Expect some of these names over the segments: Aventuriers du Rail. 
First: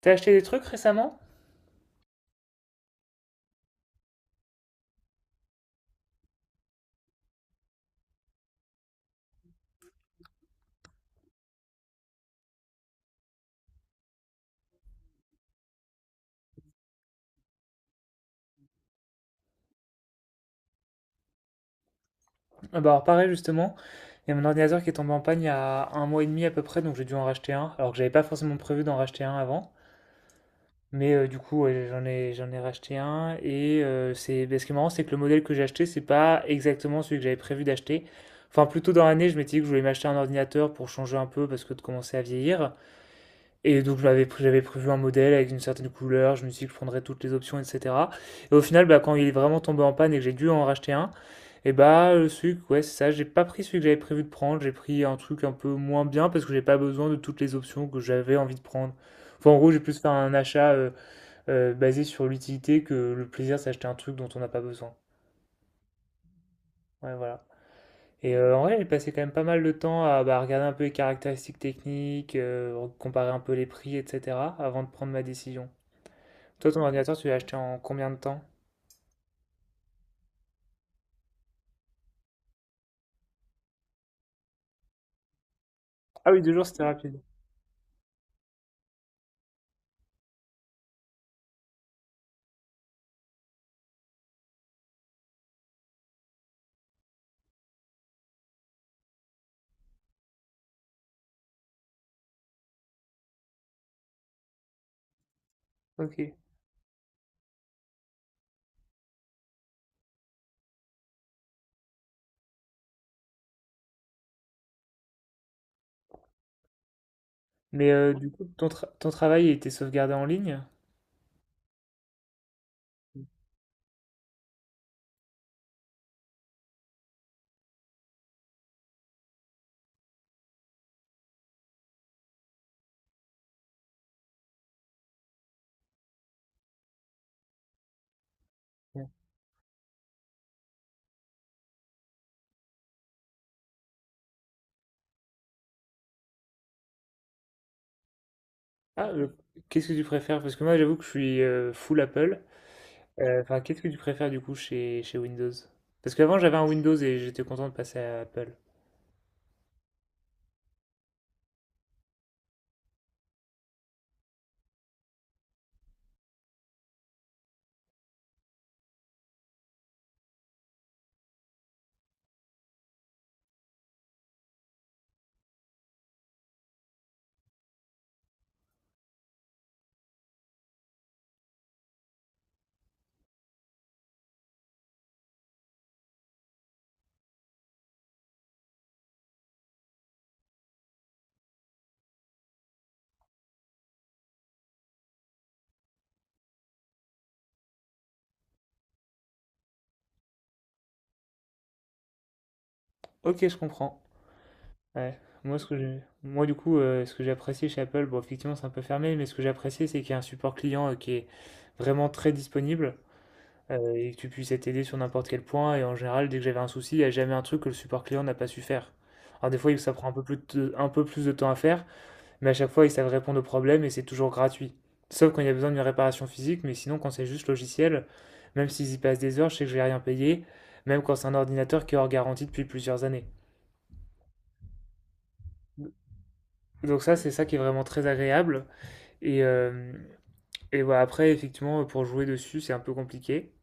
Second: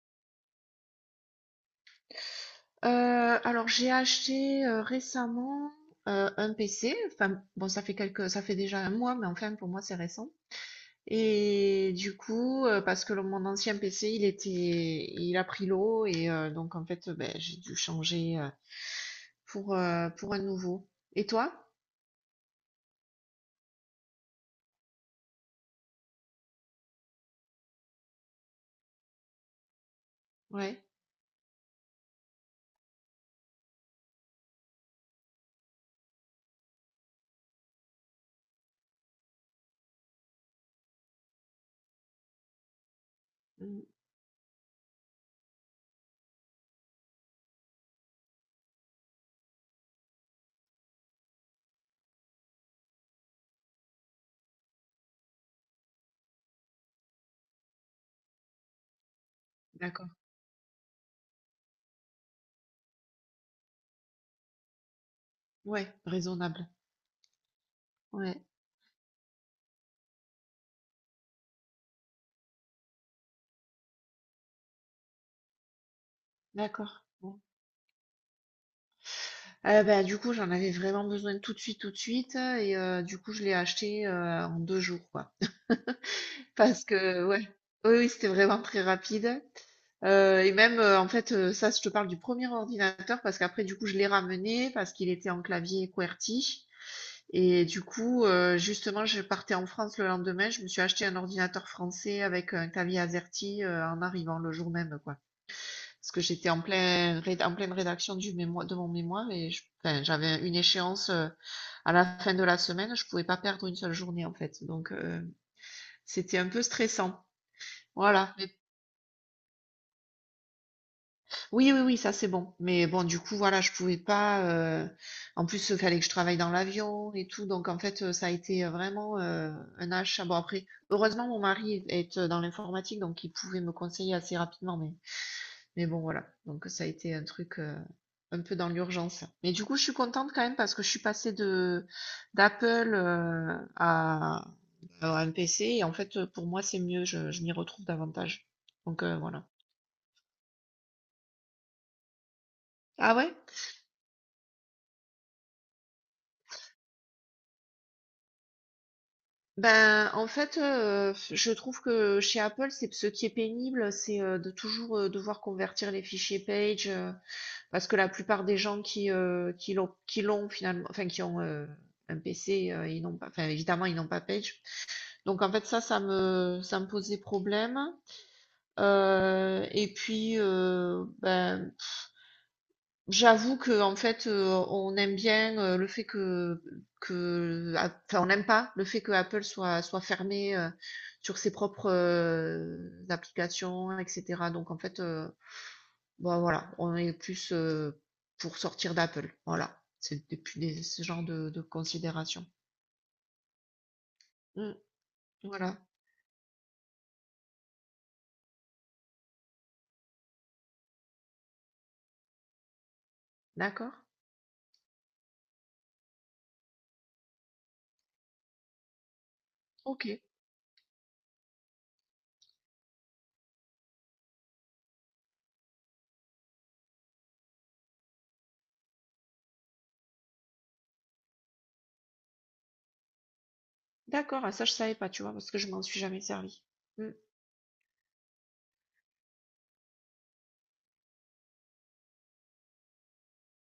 T'as acheté des trucs récemment? Heu, alors j'ai acheté, récemment, un PC. Enfin, bon, ça fait déjà 1 mois, mais enfin pour moi c'est récent. Et du coup, parce que le mon ancien PC il a pris l'eau. Et donc en fait, beh, j'ai dû changer, pour un nouveau. Et toi? Ah, bah alors pareil justement, il y a mon ordinateur qui est tombé en panne il y a un mois et demi à peu près, donc j'ai dû en racheter un, alors que j'avais pas forcément prévu d'en racheter un avant. Ouais. Mais du coup ouais, j'en ai racheté un et ce qui est marrant c'est que le modèle que j'ai acheté c'est pas exactement celui que j'avais prévu d'acheter. Enfin plutôt dans l'année je m'étais dit que je voulais m'acheter un ordinateur pour changer un peu parce que de commencer à vieillir. Et Mmh. donc j'avais prévu un modèle avec une certaine couleur, je me suis dit que je prendrais toutes les options, etc. Et au final, bah, quand il est vraiment tombé en panne et que j'ai dû en racheter un, celui, ouais, c'est ça, j'ai pas pris celui que j'avais prévu de prendre, j'ai pris un truc un peu moins bien parce que j'ai pas besoin de toutes les options que j'avais envie de prendre. Enfin, en gros, j'ai plus fait D'accord. un achat basé sur l'utilité que le plaisir d'acheter un truc dont on n'a pas besoin. Ouais, raisonnable. Ouais, voilà. Et Ouais, en vrai, j'ai passé quand même pas mal de temps à bah, regarder un peu les caractéristiques techniques, comparer un peu les prix, etc., avant de prendre ma décision. Toi, ton d'accord. ordinateur, tu l'as Bon. acheté en combien de temps? Bah, du coup, j'en avais vraiment besoin tout de suite, tout de suite, et du coup, je l'ai acheté, en 2 jours, quoi. Ah oui, deux jours, c'était Parce rapide. que ouais. Oui, oui, c'était vraiment très rapide. Et même, en fait, ça, je te parle du premier ordinateur parce qu'après, du coup, je l'ai ramené parce qu'il était en clavier QWERTY. Et du coup, justement, je partais en France le lendemain. Je me suis acheté un ordinateur français avec un clavier AZERTY, en arrivant le jour même, quoi. Parce que Ok. j'étais en plein réd en pleine rédaction du mémoi de mon mémoire, et je enfin, j'avais une échéance, à la fin de la semaine. Je pouvais pas perdre une seule journée, en fait, donc c'était un peu stressant. Mais du Voilà. coup, ton travail il était sauvegardé en ligne? Oui, oui, oui, ça c'est bon. Mais bon, du coup, voilà, je pouvais pas. En plus, il fallait que je travaille dans l'avion et tout. Donc, en fait, ça a été vraiment un achat. Bon, après, heureusement, mon mari est dans l'informatique, donc il pouvait me conseiller assez rapidement. Mais bon, voilà. Donc, ça a été un truc un peu dans Ouais. l'urgence. Mais du coup, je suis contente quand même parce que je suis passée de d'Apple à un PC. Et en fait, pour moi, c'est mieux. Je m'y retrouve davantage. Donc, Ah, voilà. qu'est-ce que tu préfères? Parce que moi, j'avoue que je suis full Apple. Ah ouais? Enfin, qu'est-ce que tu préfères du coup chez, chez Windows? Parce qu'avant, j'avais un Windows et j'étais content de passer à Apple. Ben, en fait, je trouve que chez Apple, c'est ce qui est pénible, c'est, de toujours, devoir convertir les fichiers Page, parce que la plupart des gens qui l'ont qui l'ont finalement, enfin qui ont, un PC, ils n'ont pas, enfin, évidemment ils n'ont pas Page. Donc, en fait, ça me posait problème, et puis, ben, j'avoue que, en fait, on aime bien, le fait que a enfin, on n'aime pas le fait que Apple soit fermé, sur ses propres, applications, et cetera. Donc, en fait, bah, voilà, on est plus, pour sortir d'Apple. Voilà, c'est depuis des ce genre de considération. Ok, je comprends. Mmh, Ouais. Voilà, Moi, du coup, ce que j'ai apprécié chez Apple, bon, effectivement, c'est un peu fermé, mais ce que j'ai apprécié, c'est qu'il y a un support client qui est vraiment très disponible. D'accord. Et que tu puisses être aidé sur n'importe quel point. Et en général, dès que j'avais un souci, il n'y a jamais un truc que le support client n'a pas su faire. Alors des fois, ça prend OK, un peu plus de temps à faire, mais à chaque fois, ils savent répondre aux problèmes et c'est toujours gratuit. Sauf quand il y a besoin d'une réparation physique, mais sinon, quand c'est juste logiciel, même s'ils y passent des heures, je sais que je vais rien payer, même quand c'est un ordinateur qui est hors garantie depuis plusieurs années. d'accord. Ah ça, je savais pas, tu vois? Parce que je m'en suis jamais servi. Donc Mmh, ça, c'est ça qui est vraiment très agréable. Et, euh, et voilà, après, effectivement, pour jouer dessus, c'est un peu compliqué.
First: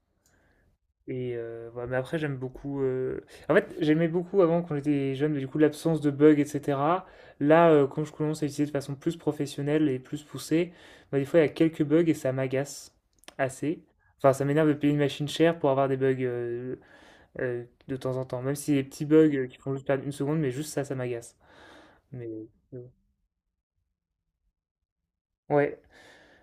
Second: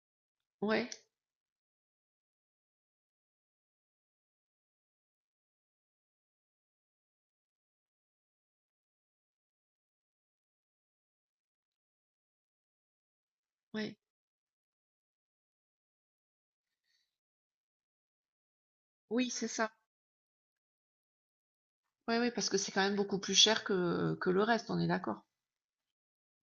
ouais, Et ouais, mais après, j'aime beaucoup. En fait, j'aimais beaucoup avant quand j'étais jeune, mais du coup, l'absence de bugs, etc. Là, quand je commence à utiliser de façon plus professionnelle et plus poussée, bah, des fois, il y a quelques bugs et ça m'agace assez. ouais. Enfin, ça m'énerve de payer une machine chère pour avoir des bugs de temps en temps. Même si des petits bugs Oui, c'est qui ça. font juste perdre une seconde, mais juste ça, ça m'agace. Ouais, Mais ouais, parce que c'est quand même beaucoup plus cher que le reste, on est d'accord? ouais,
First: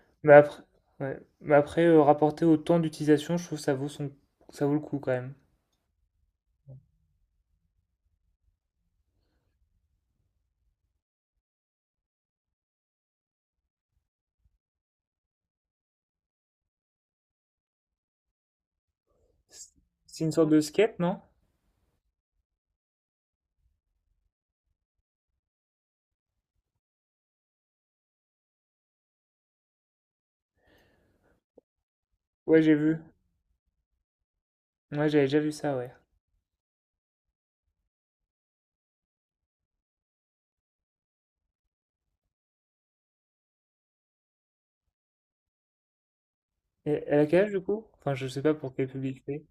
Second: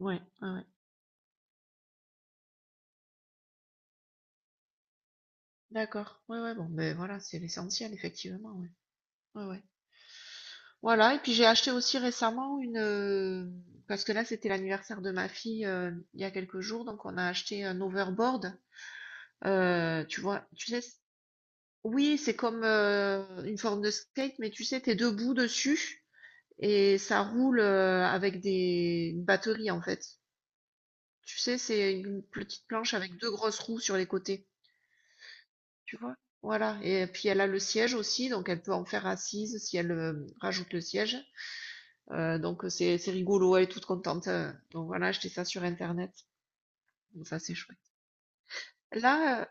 Ouais, mais ouais, après, ouais. ouais. Mais après rapporté au temps d'utilisation, je trouve que ça vaut le coup quand même. D'accord. Ouais, ouais, bon, ben voilà, c'est l'essentiel, effectivement, ouais. Ouais, ouais. Voilà, et puis j'ai acheté aussi récemment parce que là, c'était l'anniversaire de ma fille, il y a quelques jours, donc on a acheté un overboard. Tu C'est une vois, sorte de tu sais, skate, non? oui, c'est comme une forme de skate, mais tu sais, t'es debout dessus et ça roule, avec des une batterie en fait. Tu sais, c'est une Ouais, petite j'ai planche vu. avec deux grosses roues sur les côtés. Ouais, j'avais déjà vu ça, ouais. Tu vois? Voilà. Et puis elle a le siège aussi, donc elle peut en faire assise si elle rajoute le siège. Donc c'est rigolo, elle est toute contente. Donc voilà, acheté ça sur Internet. Et elle a Donc ça, quel âge c'est du chouette. coup? Enfin, je sais pas pour quel public Là, c'est.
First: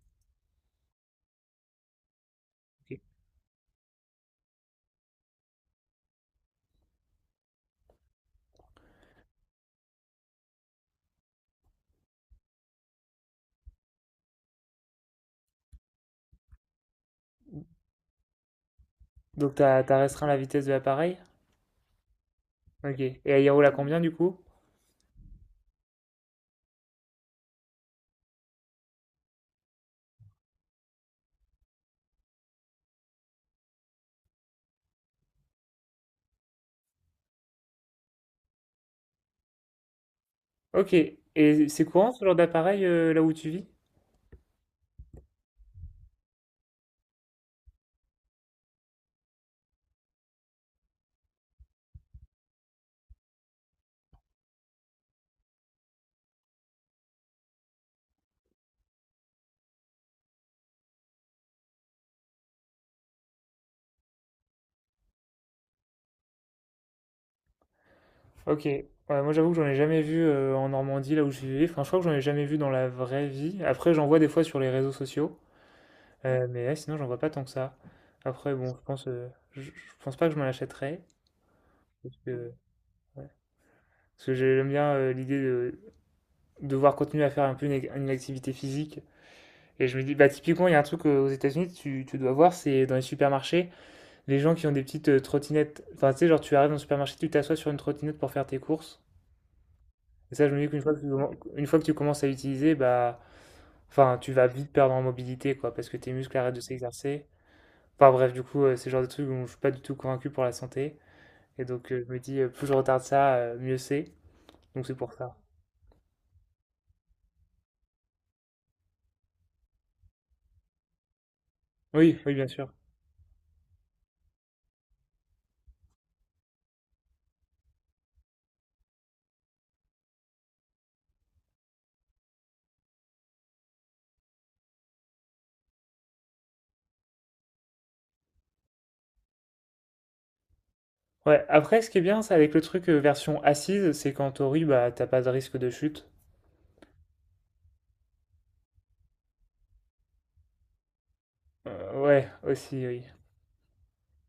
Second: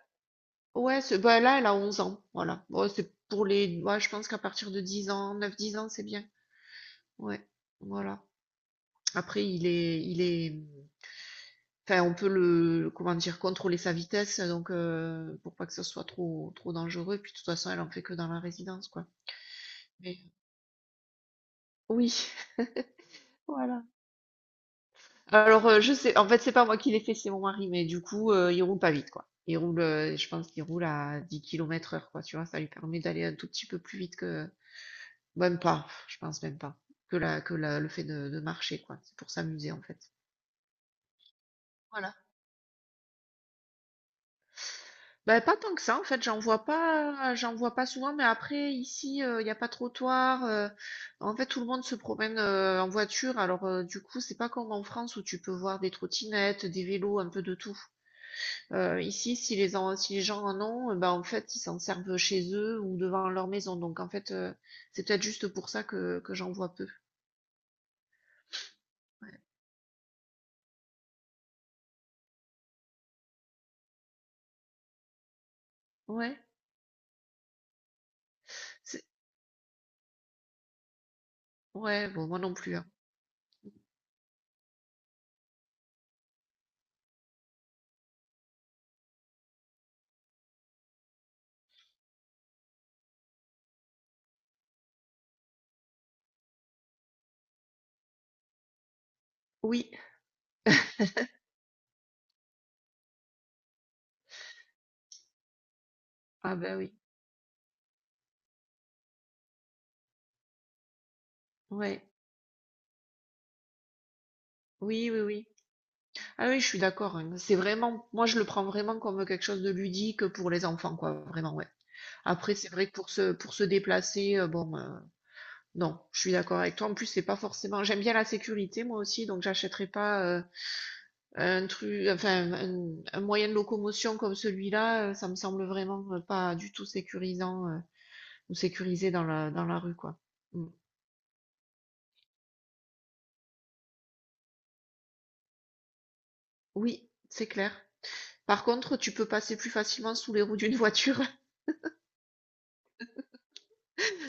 ouais, bah, là, elle a 11 ans. Voilà. Bon, Ok. c'est pour les. Ouais, je pense qu'à partir de 10 ans, neuf dix ans, c'est bien. Ouais. Voilà. Après, enfin, on peut le, comment dire, contrôler sa vitesse, donc pour pas que ce soit trop, trop dangereux. Puis de toute façon, elle en fait que dans la résidence, quoi. Donc t'as Mais restreint la vitesse de l'appareil? oui. Ok. Et elle y roule à Voilà. combien du coup? Alors, je sais, en fait, c'est pas moi qui l'ai fait, c'est mon mari, mais du coup, il roule pas vite, quoi. Je pense qu'il roule à 10 km/h, quoi, tu vois, ça lui permet d'aller un tout petit peu plus vite que, même pas, je pense même pas, le fait de marcher, quoi. C'est pour s'amuser, en fait. Ok. Et c'est courant Voilà. ce genre d'appareil là où tu vis? Ben, pas tant que ça, en fait, j'en vois pas souvent, mais après, ici, il n'y a pas de trottoir, en fait, tout le monde se promène en voiture, alors, du coup, c'est pas comme en France où tu peux voir des trottinettes, des vélos, un peu de tout. Ici, si les gens en ont, bah, en fait, ils s'en servent chez eux ou devant leur maison. Donc, en fait, c'est peut-être juste pour ça que j'en vois peu. Ok. Ouais, moi j'avoue que j'en ai jamais vu en Normandie là où je vivais. Enfin, je crois que j'en ai jamais vu dans la vraie vie. Après, j'en vois des fois sur les réseaux sociaux. Ouais, Mais ouais, sinon, j'en vois pas tant que ça. Après, bon, je c'est- pense, euh, je, je pense pas que je m'en achèterais. ouais, Parce bon, moi que, non plus, hein. ouais. Parce que j'aime bien l'idée de devoir continuer à faire un peu une activité physique. Et je me dis, bah, typiquement, il y a un truc aux États-Unis, tu dois voir, c'est dans les supermarchés, les gens qui ont des petites trottinettes. Enfin, tu sais, genre, tu arrives dans le supermarché, tu t'assois sur une trottinette pour faire tes courses. Oui, Et ça, je me dis qu'une fois que tu, commen- une fois que tu commences à l'utiliser, bah, enfin, tu vas vite perdre en mobilité, quoi, parce que tes muscles arrêtent ah de ben oui, s'exercer. Enfin, bref, du coup, c'est le genre de truc où je suis pas du tout convaincu pour la santé. Et donc, ouais, je me dis, plus je retarde ça, mieux c'est. Donc, c'est oui, pour oui, ça. oui. Ah oui, je suis d'accord, hein. C'est vraiment, moi, je le prends vraiment comme quelque chose de ludique pour les enfants, quoi, vraiment, ouais. Oui, oui, bien Après, c'est sûr. vrai que pour se déplacer, bon, non, je suis d'accord avec toi. En plus, c'est pas forcément. J'aime bien la sécurité, moi aussi, donc j'achèterai pas. Enfin, un moyen de locomotion comme celui-là, ça me semble vraiment pas du tout sécurisant, ou sécurisé dans la rue, quoi. Mm. Ouais, après, ce qui est bien, c'est avec le truc version assise, c'est qu'en théorie, bah, t'as pas de risque de chute. Oui, c'est clair. Par contre, tu peux passer plus facilement sous les roues d'une voiture. Ouais, aussi, oui.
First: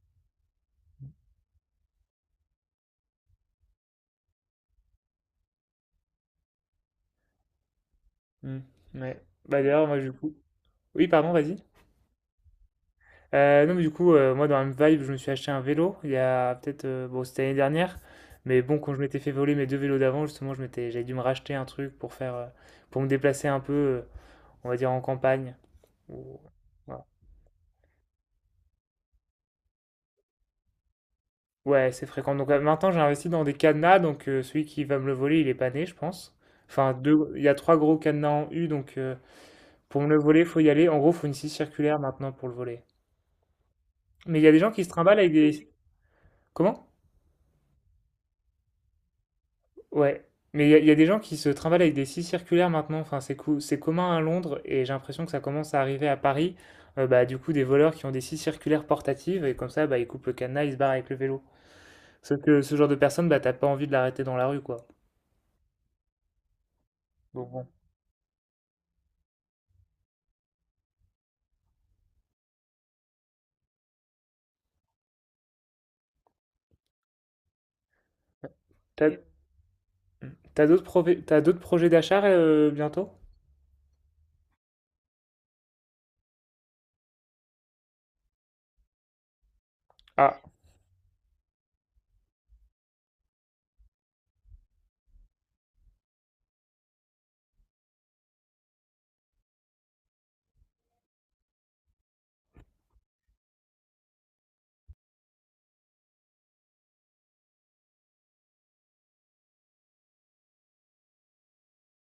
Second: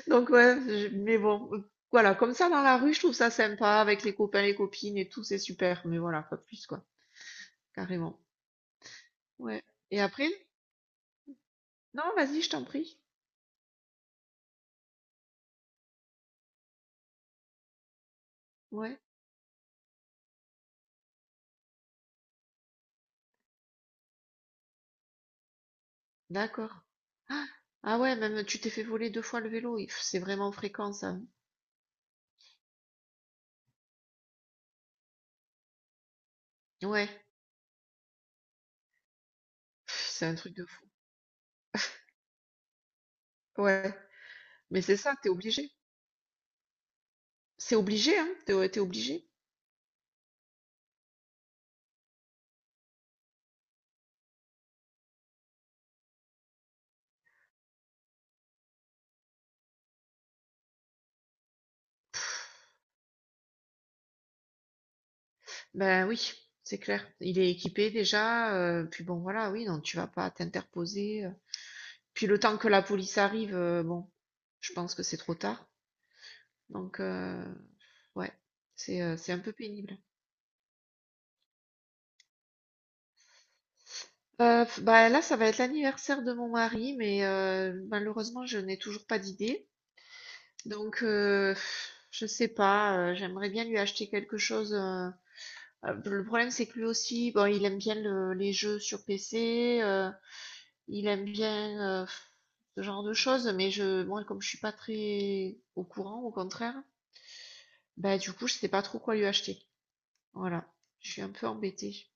Donc, ouais, mais bon, voilà, comme ça dans la rue, je trouve ça sympa avec les copains, les copines et tout, c'est super. Mais voilà, pas plus, quoi. Carrément. Hmm, ouais. Bah Ouais. d'ailleurs, moi Et du après? coup. Oui, pardon, vas-y. Non, vas-y, je t'en prie. Non, mais du coup, moi dans la même vibe, je me suis acheté un vélo il y a peut-être. Bon, c'était l'année dernière. Mais bon, quand je Ouais, m'étais fait voler mes deux vélos d'avant, justement, j'avais dû me racheter un truc pour faire. Pour me déplacer un peu, on va dire, en campagne. Ou- d'accord. voilà. Ah ah ouais, même tu t'es fait voler deux fois le vélo. C'est vraiment fréquent, ça. Ouais, c'est fréquent. Donc maintenant, j'ai investi dans des cadenas. Donc celui qui va me le voler, il est pas né, je pense. Enfin, Ouais, deux, il y a trois gros cadenas en U. Donc pour pff, me le c'est un voler, il truc faut de y fou. aller. En gros, il faut une scie circulaire maintenant pour le voler. Ouais, Mais il y a des gens qui mais se c'est ça, trimballent avec t'es des... obligé. Comment? C'est obligé, hein, t'es obligé. Ouais. Mais il y a des gens qui se trimballent avec des scies circulaires maintenant. Enfin, c'est commun à Londres et j'ai l'impression que ça commence à arriver à Paris. Bah, du coup, des voleurs qui ont des scies circulaires portatives et comme ça, bah, ils coupent le cadenas, ils se barrent avec le vélo. Sauf que ce genre de personne, bah, t'as pas envie de l'arrêter dans la rue, quoi. Ben oui, c'est clair. Il Donc est bon. équipé déjà, puis bon, voilà, oui, non, tu vas pas t'interposer. Puis le temps que la police arrive, bon, je pense que c'est trop tard. Donc, ouais, c'est euh, T'as c'est un peu pénible. t'as d'autres projets d'achat bientôt? Bah là, ça va être l'anniversaire de mon mari, mais malheureusement, je n'ai toujours pas d'idée. Ah, Donc, je sais pas, j'aimerais bien lui acheter quelque chose. Le problème, c'est que lui aussi, bon, il aime bien les jeux sur PC, il aime bien ce genre de choses, mais moi, comme je suis pas très au courant, au contraire, bah, du coup, je sais pas trop quoi lui acheter. Voilà, je suis un peu embêtée.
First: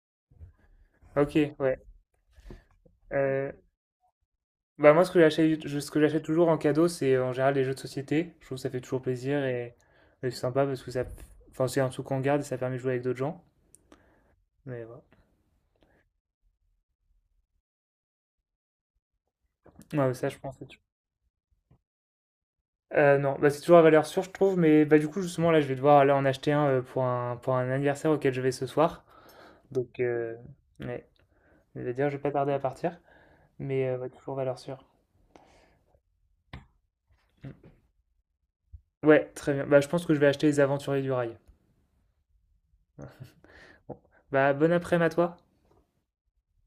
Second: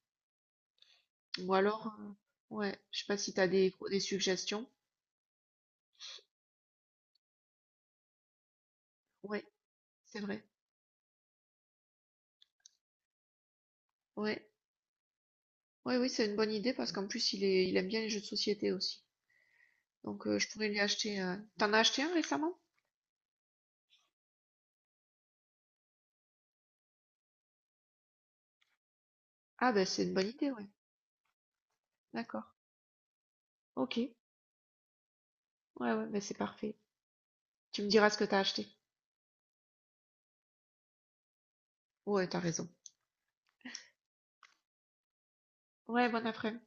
ok, Ou ouais. alors, ouais, je sais pas si t'as Euh, des suggestions. Bah moi, ce que j'achète toujours en cadeau, c'est en général les jeux de société. Je trouve que ça fait toujours plaisir Ouais, c'est et c'est vrai. sympa parce que ça, enfin, c'est un truc qu'on garde et ça permet de jouer avec d'autres gens. Ouais, Mais voilà. ouais, oui, c'est une bonne idée parce qu'en plus, il aime bien les jeux de société aussi. Ouais, ça, Donc, je je pense. C'est pourrais tou- lui acheter. T'en as acheté un récemment? Non, bah, c'est toujours à valeur sûre, je trouve. Mais bah, du coup, justement, là, je vais devoir aller en acheter un pour pour un anniversaire auquel je vais ce soir. Ah, ben, Donc, c'est une bonne idée, ouais. ouais, je vais dire, je vais pas D'accord. tarder à partir. Mais Ok. Ouais, Ouais, toujours valeur sûre. ouais, ben, c'est parfait. Mm. Tu me diras ce que t'as acheté. Ouais, très bien. Bah, je pense que je vais acheter les Aventuriers du Rail. Ouais, t'as raison. Bon. Bah, bon après-midi à toi. Ouais, bon après-midi.